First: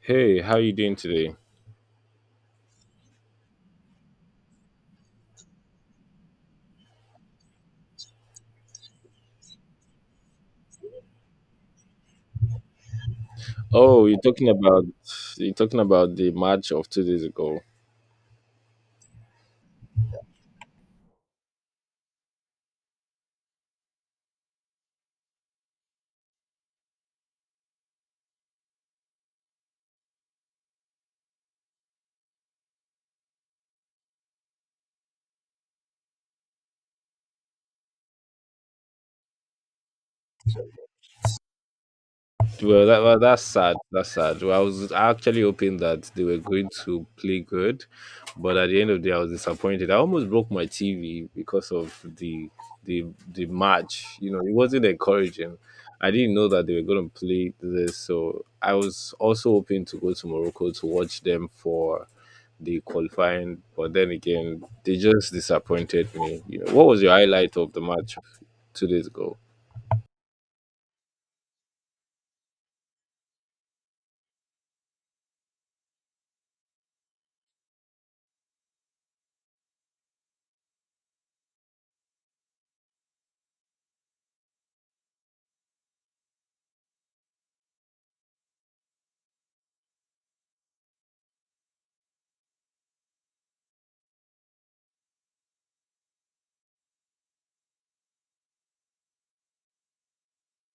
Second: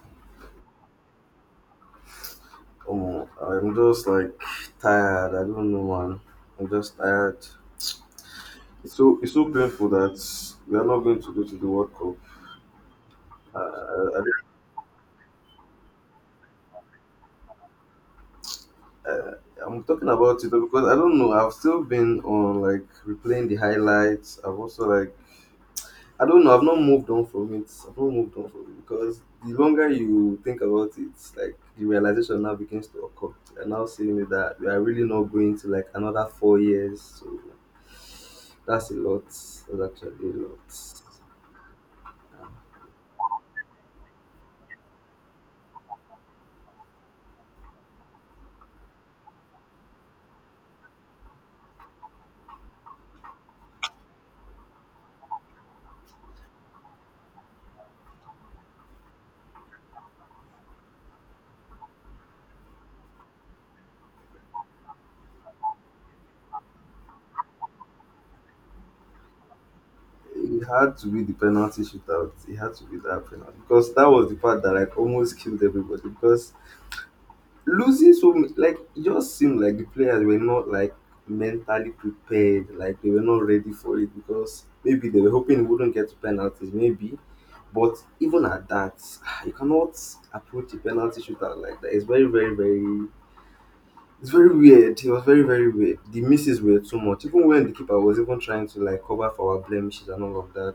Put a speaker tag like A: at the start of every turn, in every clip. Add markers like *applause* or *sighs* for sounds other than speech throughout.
A: Hey, how you doing today?
B: Oh, I'm just like tired. I don't know, man. I'm just tired. It's so painful that we are not going to go to the World Cup. Uh,
A: Oh, you're
B: I,
A: talking about you're talking about the match of 2 days ago.
B: I'm talking about it because I don't know. I've still been on like replaying the highlights. I've also like I don't know. I've not moved on from it because the longer you think about it, like the realization now begins to occur. You're now seeing it that we are really not going to like another 4 years. So that's a lot. That's actually a lot.
A: Well, that's sad. That's sad. Well, I was actually hoping that they were going to play good, but at the end of the day, I was disappointed. I almost broke my TV because of the the match. You know, it wasn't encouraging. I didn't know that they were going to play this, so I was also hoping to go to Morocco to watch them for the qualifying. But then again, they just disappointed me. You know, what was your highlight of the match 2 days ago?
B: It had to be the penalty shootout. It had to be that penalty because that was the part that like almost killed everybody because losing so much, like it just seemed like the players were not like mentally prepared, like they were not ready for it because maybe they were hoping it wouldn't get to penalties maybe, but even at that *sighs* you cannot approach a penalty shootout like that. It's very it's very weird. It was very weird. The misses were too much, even when the keeper was even trying to like cover for our blemishes and all of that.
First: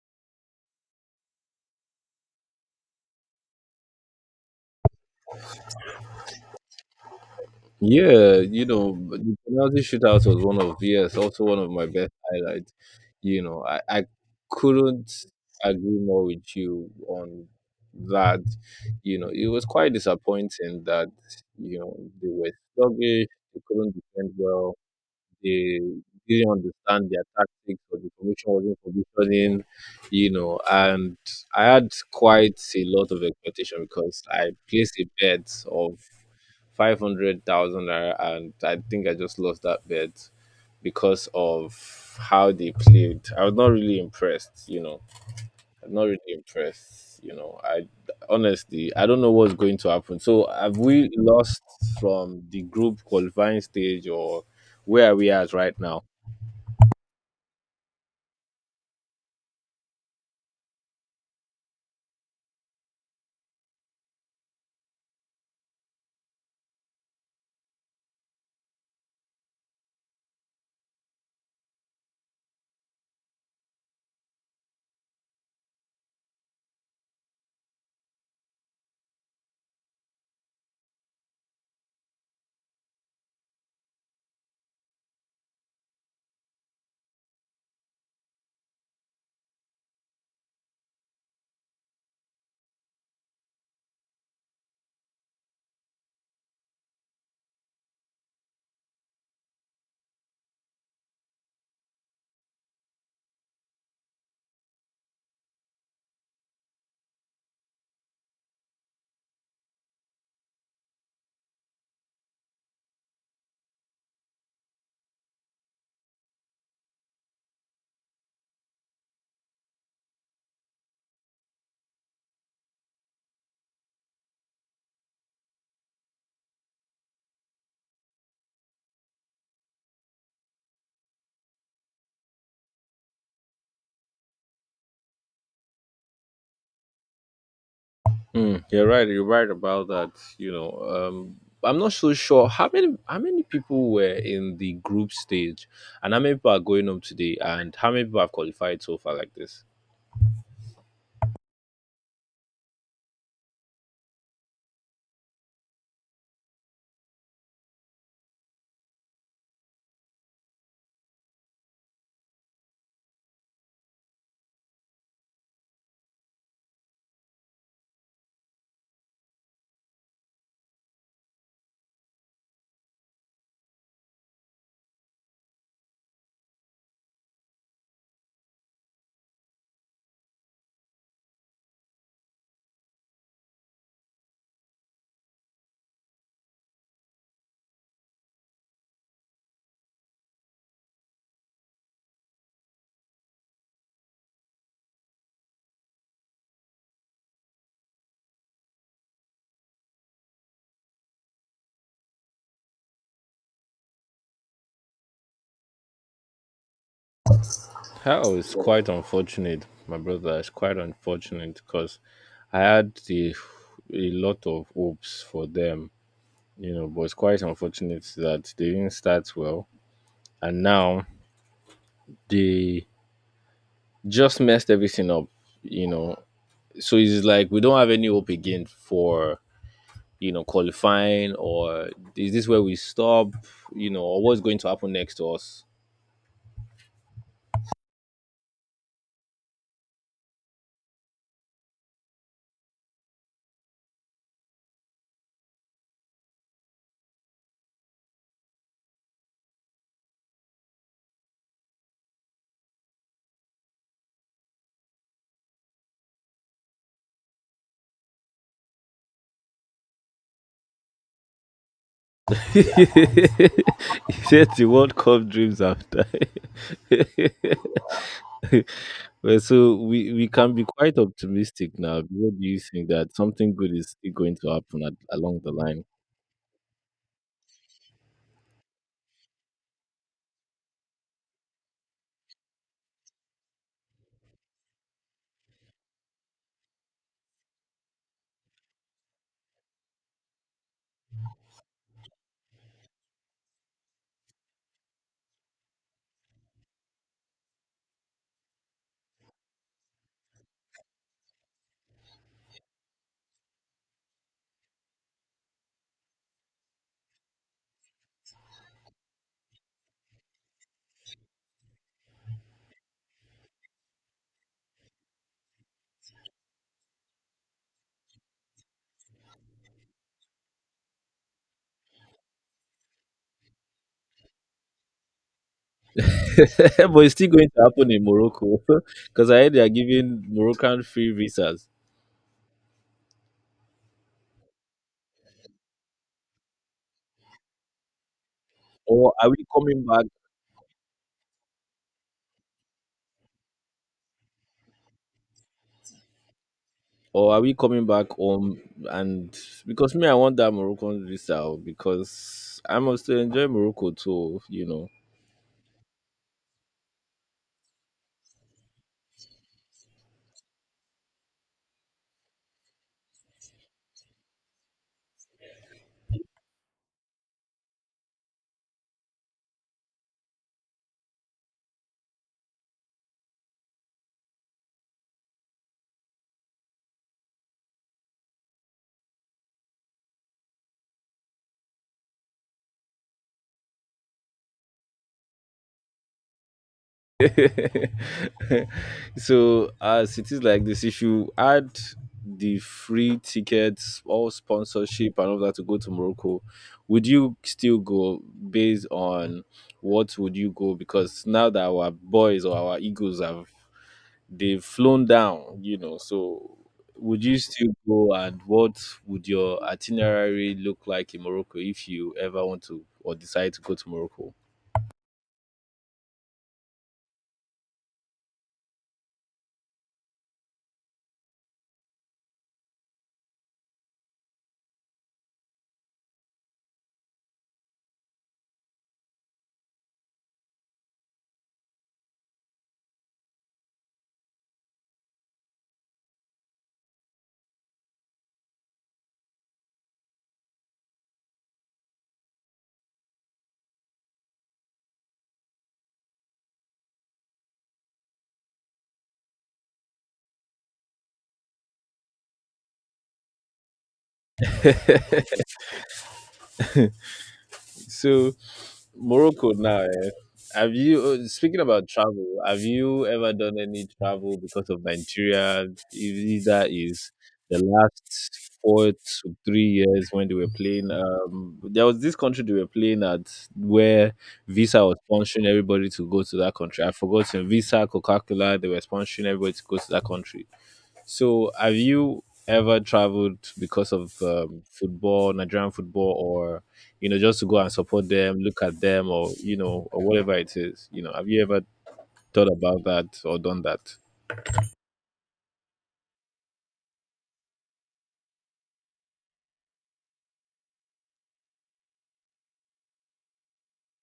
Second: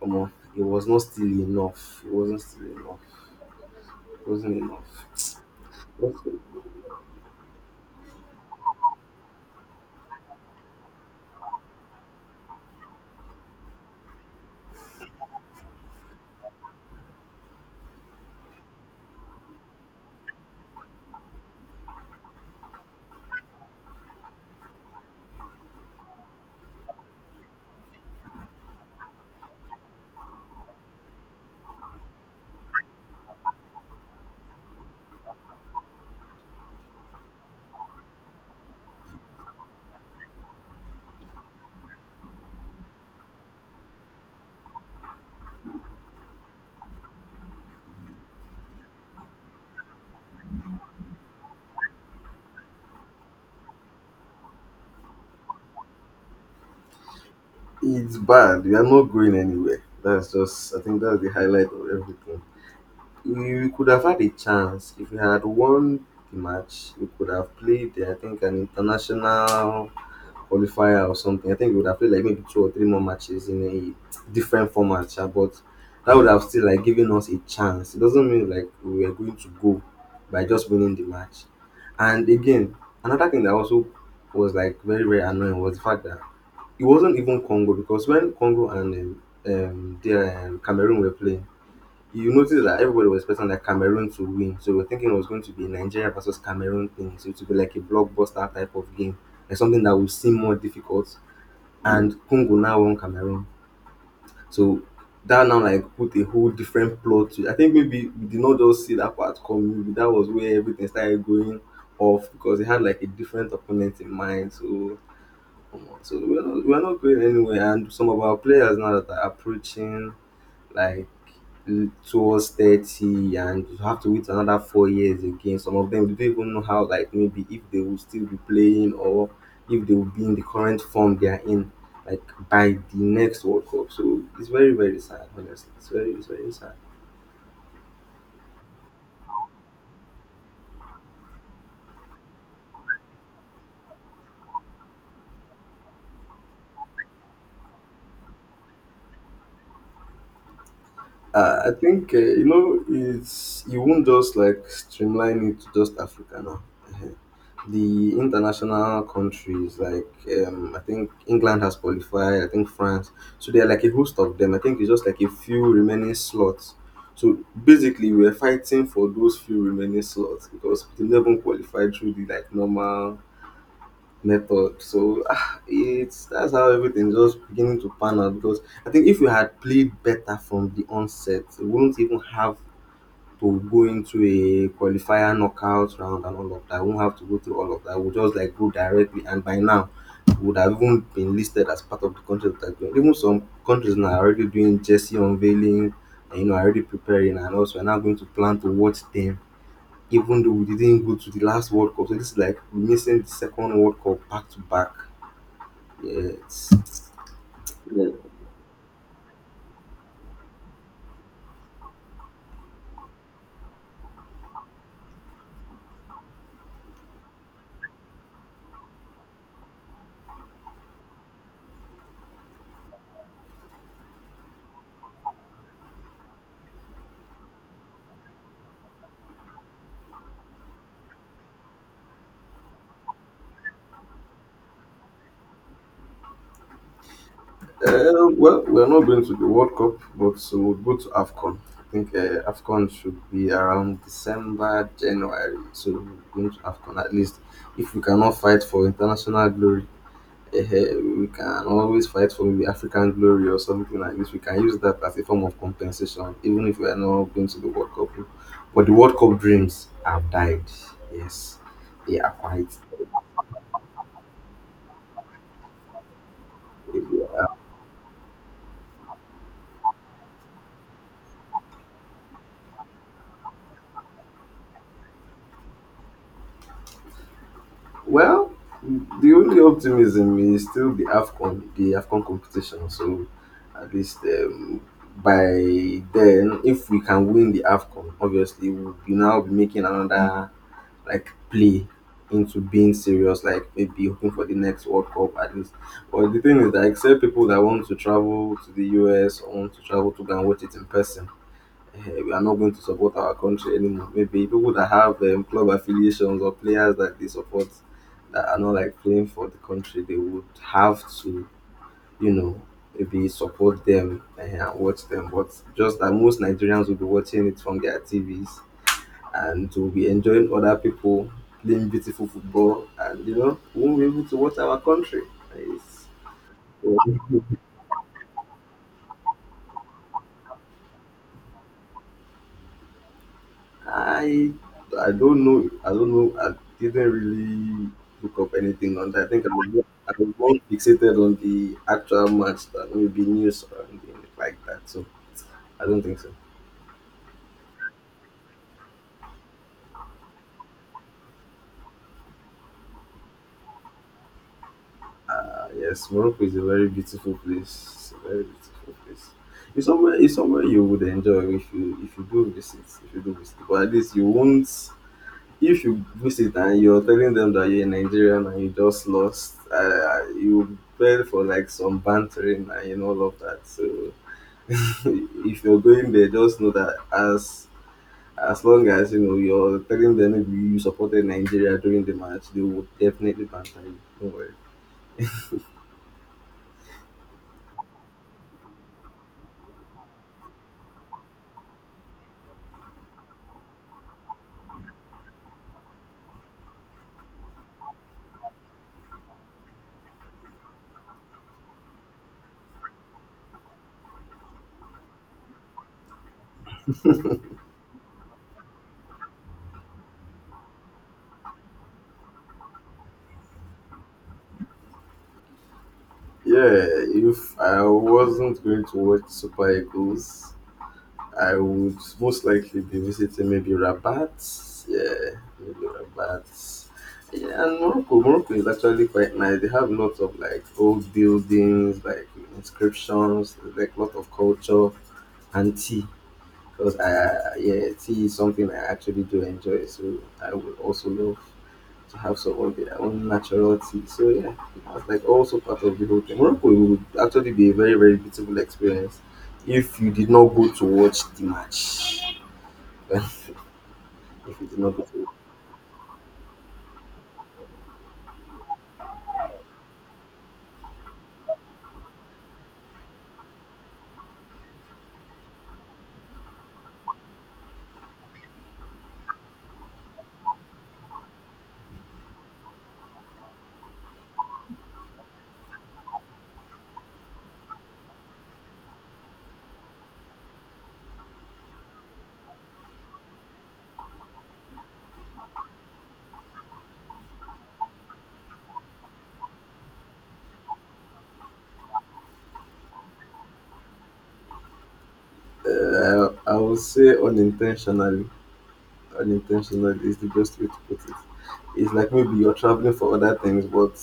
B: Come on, it was not still enough. It wasn't enough.
A: Yeah, you know, but the penalty shootout was one of yes, also one of my best highlights. You know, I couldn't agree more with you on that. You know, it was quite disappointing that you know they were sluggish, they couldn't defend well, they didn't understand their tactics or the formation wasn't positioning. You know, and I had quite a lot of expectation because I placed a bet of 500,000 naira, and I think I just lost that bet because of how they played. I was not really impressed, you know. I'm not really impressed, you know. I Honestly, I don't know what's going to happen. So, have we lost from the group qualifying stage, or where are we at right now?
B: It's bad. We are not going anywhere. That's just, I think that's the highlight of everything. We could have had a chance if we had won the match. We could have played, I think, an international qualifier or something. I think we would have played like maybe two or three more matches in a different format, sha, but that would have still like given us a chance. It doesn't mean like we are going to go by just winning the match. And again, another thing that also was like very very annoying was the fact that it wasn't even Congo, because when Congo and Cameroon were playing, you notice that everybody was expecting like Cameroon to win. So we were thinking it was going to be Nigeria versus Cameroon thing. So it would be like a blockbuster type of game, like something that would seem more difficult. And Congo now won Cameroon. So that now like put a whole different plot to it. I think maybe we did not just see that part coming. Maybe that was where everything started going off because they had like a different opponent in mind. So we're not going anywhere, and some of our players now that are approaching like towards 30, and you have to wait another 4 years again. Some of them, they don't even know how, like maybe if they will still be playing or if they will be in the current form they are in, like by the next World Cup. So it's very, very sad, honestly. It's very sad.
A: Mm, you're right. You're right about that. You know, I'm not so sure how many people were in the group stage, and how many people are going up today, and how many people have qualified so far like this.
B: I think you know, it's you won't just like streamline it to just Africa now. Uh-huh. The international countries, like I think England has qualified, I think France, so there are like a host of them. I think it's just like a few remaining slots. So basically we're fighting for those few remaining slots because they never qualified through the like normal method. So ah, it's that's how everything just beginning to pan out, because I think if we had played better from the onset, we wouldn't even have to go into a qualifier knockout round and all of that. I won't have to go through all of that. We'll just like go directly, and by now, we would have even been listed as part of the countries that are going. Even some countries now are already doing jersey unveiling, and you know, already preparing, and also are now going to plan to watch them. Even though we didn't go to the last World Cup, so this is like missing the second World Cup back to back. Yes.
A: Hell, it's quite unfortunate, my brother. It's quite unfortunate because I had a lot of hopes for them. You know, but it's quite unfortunate that they didn't start well, and now they just messed everything up. You know, so it's like we don't have any hope again for qualifying, or is this where we stop? You know, or what's going to happen next to us?
B: Well, we're not going to the World Cup, but we'll go to AFCON. I think AFCON should be around December, January. So we're going to AFCON at least. If we cannot fight for international glory, eh, eh, we can always fight for maybe African glory or something like this. We can use that as a form of compensation, even if we are not going to the World Cup. But the World Cup dreams have died. Yes, they are
A: *laughs*
B: quite.
A: He said the World Cup dreams after. *laughs* Well, so we can be quite optimistic now. What do you think that something good is still going to happen at, along the line?
B: Well, the only optimism is still the AFCON competition. So at least by then, if we can win the AFCON, obviously we'll be now be making another like play into being serious, like maybe hoping for the next World Cup at least. But the thing is that except people that want to travel to the US or want to travel to go and watch it in person, eh, we are not going to support our country anymore. Maybe people that have club affiliations or players that they support that are not like playing for the country, they would have to, you know, maybe support them, eh, and watch them. But just that most Nigerians will be watching it from their TVs and will be enjoying other people playing beautiful football, and you know, we won't be able to watch our country. Eh,
A: *laughs* But it's
B: It's,
A: still going to happen in Morocco *laughs* because I heard they are giving Moroccan free visas.
B: I I don't know. I don't know. I didn't really look up anything on
A: Or
B: that.
A: are we coming back?
B: I was more fixated on the actual match than maybe news or anything like that. So I don't think so.
A: Or are we coming back home? And because me, I want that Moroccan visa oh, because I must enjoy Morocco too, you know.
B: Yes, Morocco is a very beautiful place. It's a very beautiful place. It's somewhere you would enjoy if you do visit. If you do visit, but at least you won't. If you post it and you're telling them that you're a Nigerian and you just lost, you fell for like some bantering and you know all of that. So *laughs* if you're going there, just know that as long as you know, you're telling them maybe you supported Nigeria during the match, they would definitely banter you. Don't worry.
A: *laughs* So as it is like this, if you add the free tickets, all sponsorship and all that to go to Morocco, would you still go based on what would you go? Because now that our boys or our egos have they've flown down, you know. So would you still go and what would your itinerary look like in Morocco if you ever want to or decide to go to Morocco?
B: Yeah, if I wasn't going to watch Super Eagles, I would most likely be visiting maybe Rabat. Yeah, maybe Rabat. Yeah, and Morocco. Morocco is actually quite nice. They have lots of like old buildings, like inscriptions, like lot of culture and tea. Yeah, tea is something I actually do enjoy. So I would also love to have some of their own natural tea. So yeah, that's like also part of the whole thing. Morocco would actually be a very very beautiful experience if you did not go to watch the match. *laughs* if it's not,
A: So Morocco now. Eh? Have you Speaking about travel? Have you ever done any travel because of Nigeria? If that is the last 4 to 3 years when they were playing. There was this country they were playing at where Visa was sponsoring everybody to go to that country. I forgot Visa, Coca Cola. They were sponsoring everybody to go to that country. So, have you ever traveled because of football, Nigerian football, or just to go and support them, look at them, or or whatever it is? You know, have you ever thought about that or done that?
B: I will say unintentionally. Unintentional is the best way to put it. It's like maybe you're traveling for other things, but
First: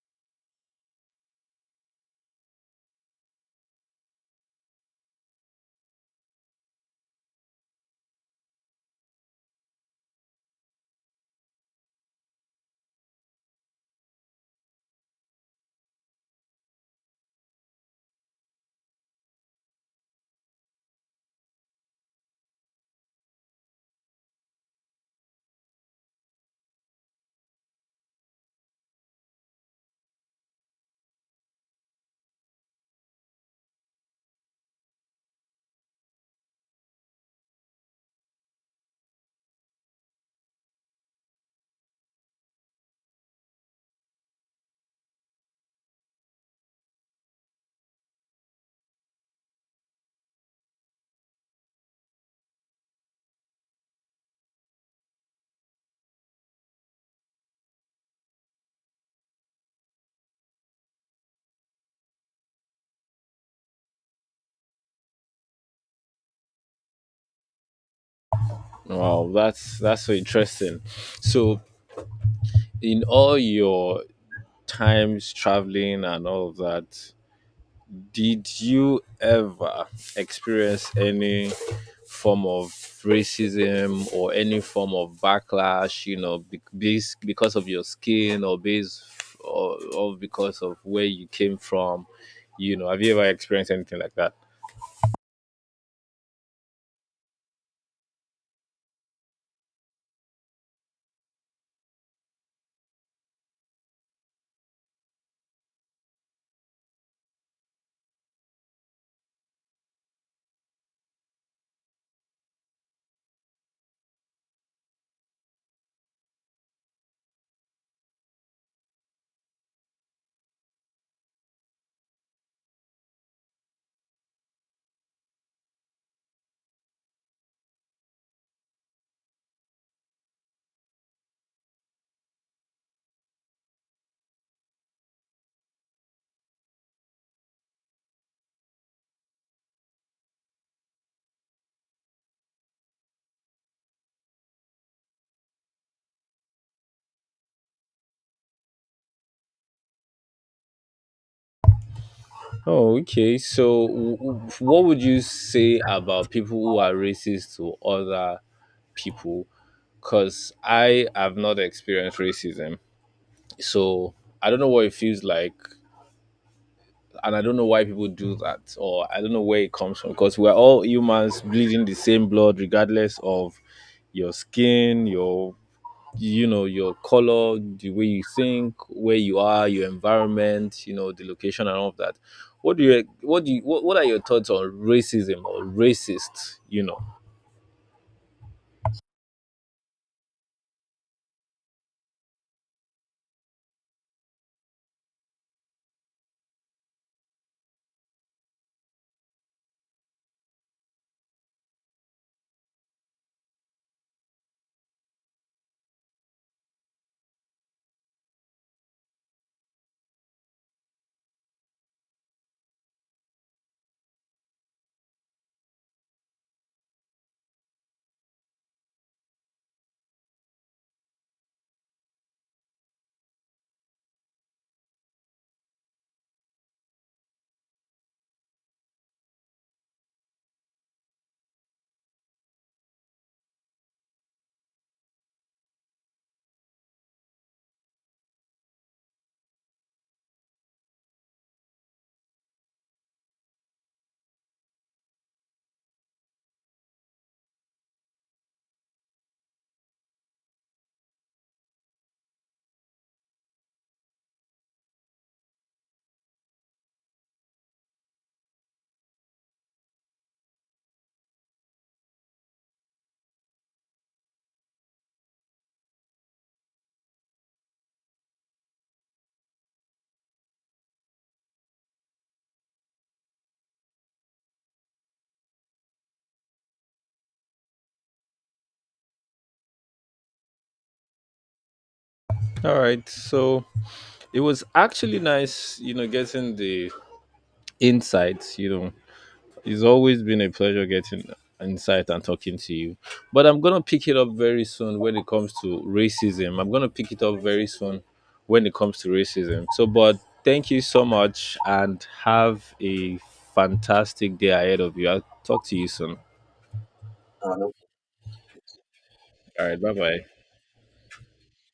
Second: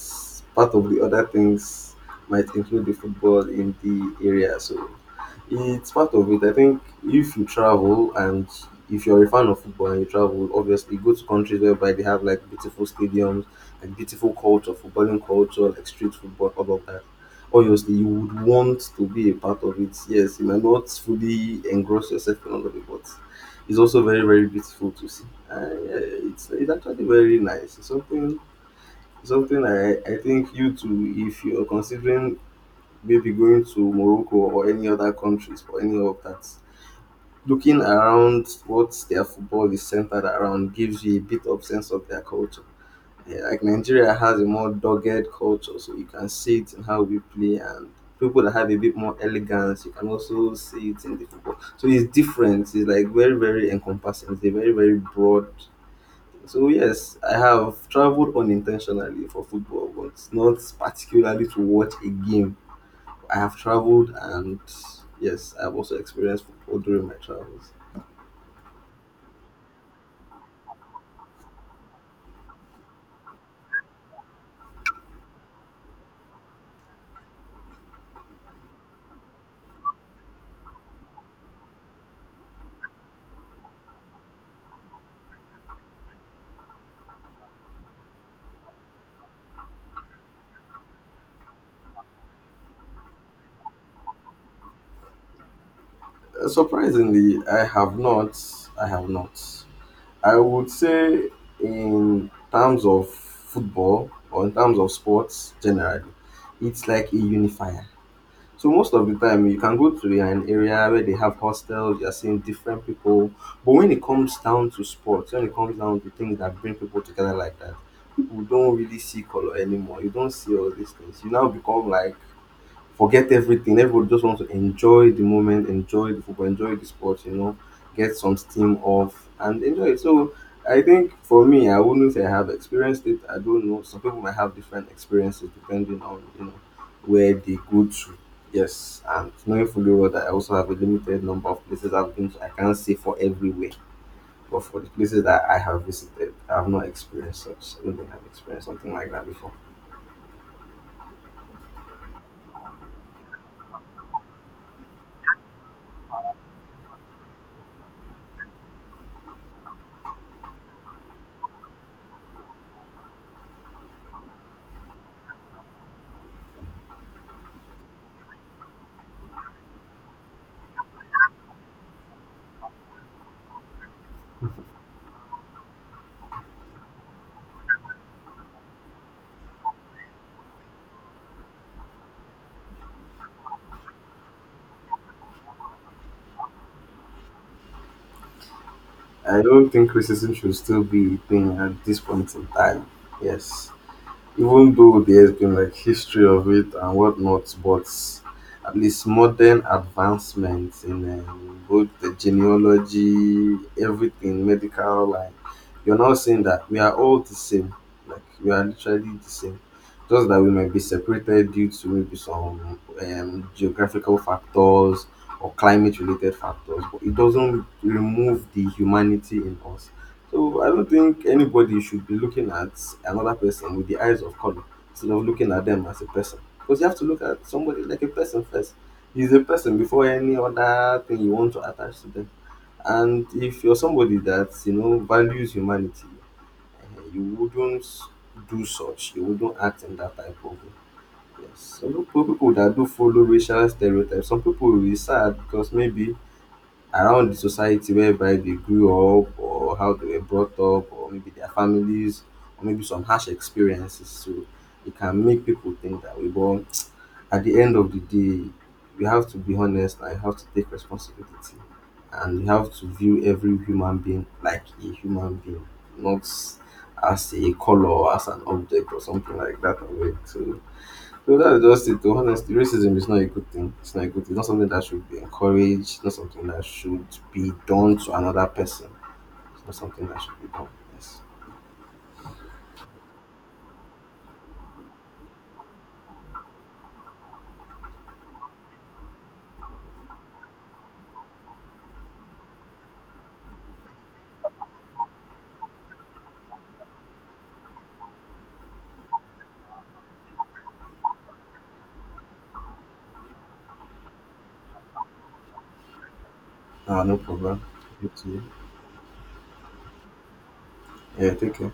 B: part of the other things might include the football in the area. So it's part of it. I think if you travel and if you're a fan of football and you travel, obviously go to countries whereby they have like beautiful stadiums, like beautiful culture, footballing culture, like street football, all of that. Obviously, you would want to be a part of it. Yes, you might not fully engross yourself in all of it, but it's also very very beautiful to see. Uh, it's actually very nice. It's something something I think you too, if you're considering maybe going to Morocco or any other countries for any of that, looking around what their football is centered around gives you a bit of sense of their culture. Yeah, like Nigeria has a more dogged culture, so you can see it in how we play, and people that have a bit more elegance, you can also see it in the football. So it's different. It's like very, very encompassing. It's a very, very broad. So yes, I have traveled unintentionally for football, but not particularly to watch a game. I have traveled and yes, I've also experienced football during my travels.
A: Wow, that's so interesting. So, in all your times traveling and all of that, did you ever experience any form of racism or any form of backlash, you know, because of your skin or because of where you came from? You know, have you ever experienced anything like that?
B: Surprisingly, I have not. I have not. I would say in terms of football or in terms of sports generally, it's like a unifier. So most of the time you can go to an area where they have hostels, you're seeing different people. But when it comes down to sports, when it comes down to things that bring people together like that, people don't really see color anymore. You don't see all these things. You now become like forget everything. Everybody just wants to enjoy the moment, enjoy the football, enjoy the sport, you know, get some steam off and enjoy it. So I think for me, I wouldn't say I have experienced it. I don't know. Some people might have different experiences depending on, you know, where they go to. Yes. And knowing fully well that I also have a limited number of places I've been to, I can't say for everywhere. But for the places that I have visited, I have not experienced such. I don't think I've experienced something like that before.
A: Oh, okay. So, what would you say about people who are racist to other people? Because I have not experienced racism. So, I don't know what it feels like and I don't know why people do that, or I don't know where it comes from, because we're all humans bleeding the same blood, regardless of your skin, your color, the way you think, where you are, your environment, the location and all of that. What are your thoughts on racism or racist? You know.
B: I don't think racism should still be a thing at this point in time. Yes, even though there's been like history of it and whatnot, but at least modern advancements in both the genealogy, everything, medical, like you're not saying that we are all the same. Like we are literally the same. Just that we might be separated due to maybe some geographical factors or climate related factors, but it doesn't remove the humanity in us. So I don't think anybody should be looking at another person with the eyes of color instead of looking at them as a person. Because you have to look at somebody like a person first. He's a person before any other thing you want to attach to them. And if you're somebody that, you know, values humanity, eh, you wouldn't do such. You wouldn't act in that type of way. Yes. Some people, people that do follow racial stereotypes. Some people will be sad because maybe around the society whereby they grew up, or how they were brought up, or maybe their families, or maybe some harsh experiences. So it can make people think that way. But *tsk* at the end of the day, we have to be honest, and you have to take responsibility, and we have to view every human being like a human being, not as a color or as an object or something like that. Or wait, so that's just it, though. Honestly, racism is not a good thing. It's not a good thing. It's not something that should be encouraged. It's not something that should be done to another person. It's not something that should be done. Yes.
A: All right, so it was actually nice, getting the insights, it's always been a pleasure getting insight and talking to you. But I'm gonna pick it up very soon when it comes to racism. I'm gonna pick it up very soon when it comes to racism. So, but thank you so much and have a fantastic day ahead of you. I'll talk to you soon.
B: Ah, no problem. You too.
A: All right, bye bye.
B: Yeah, take care.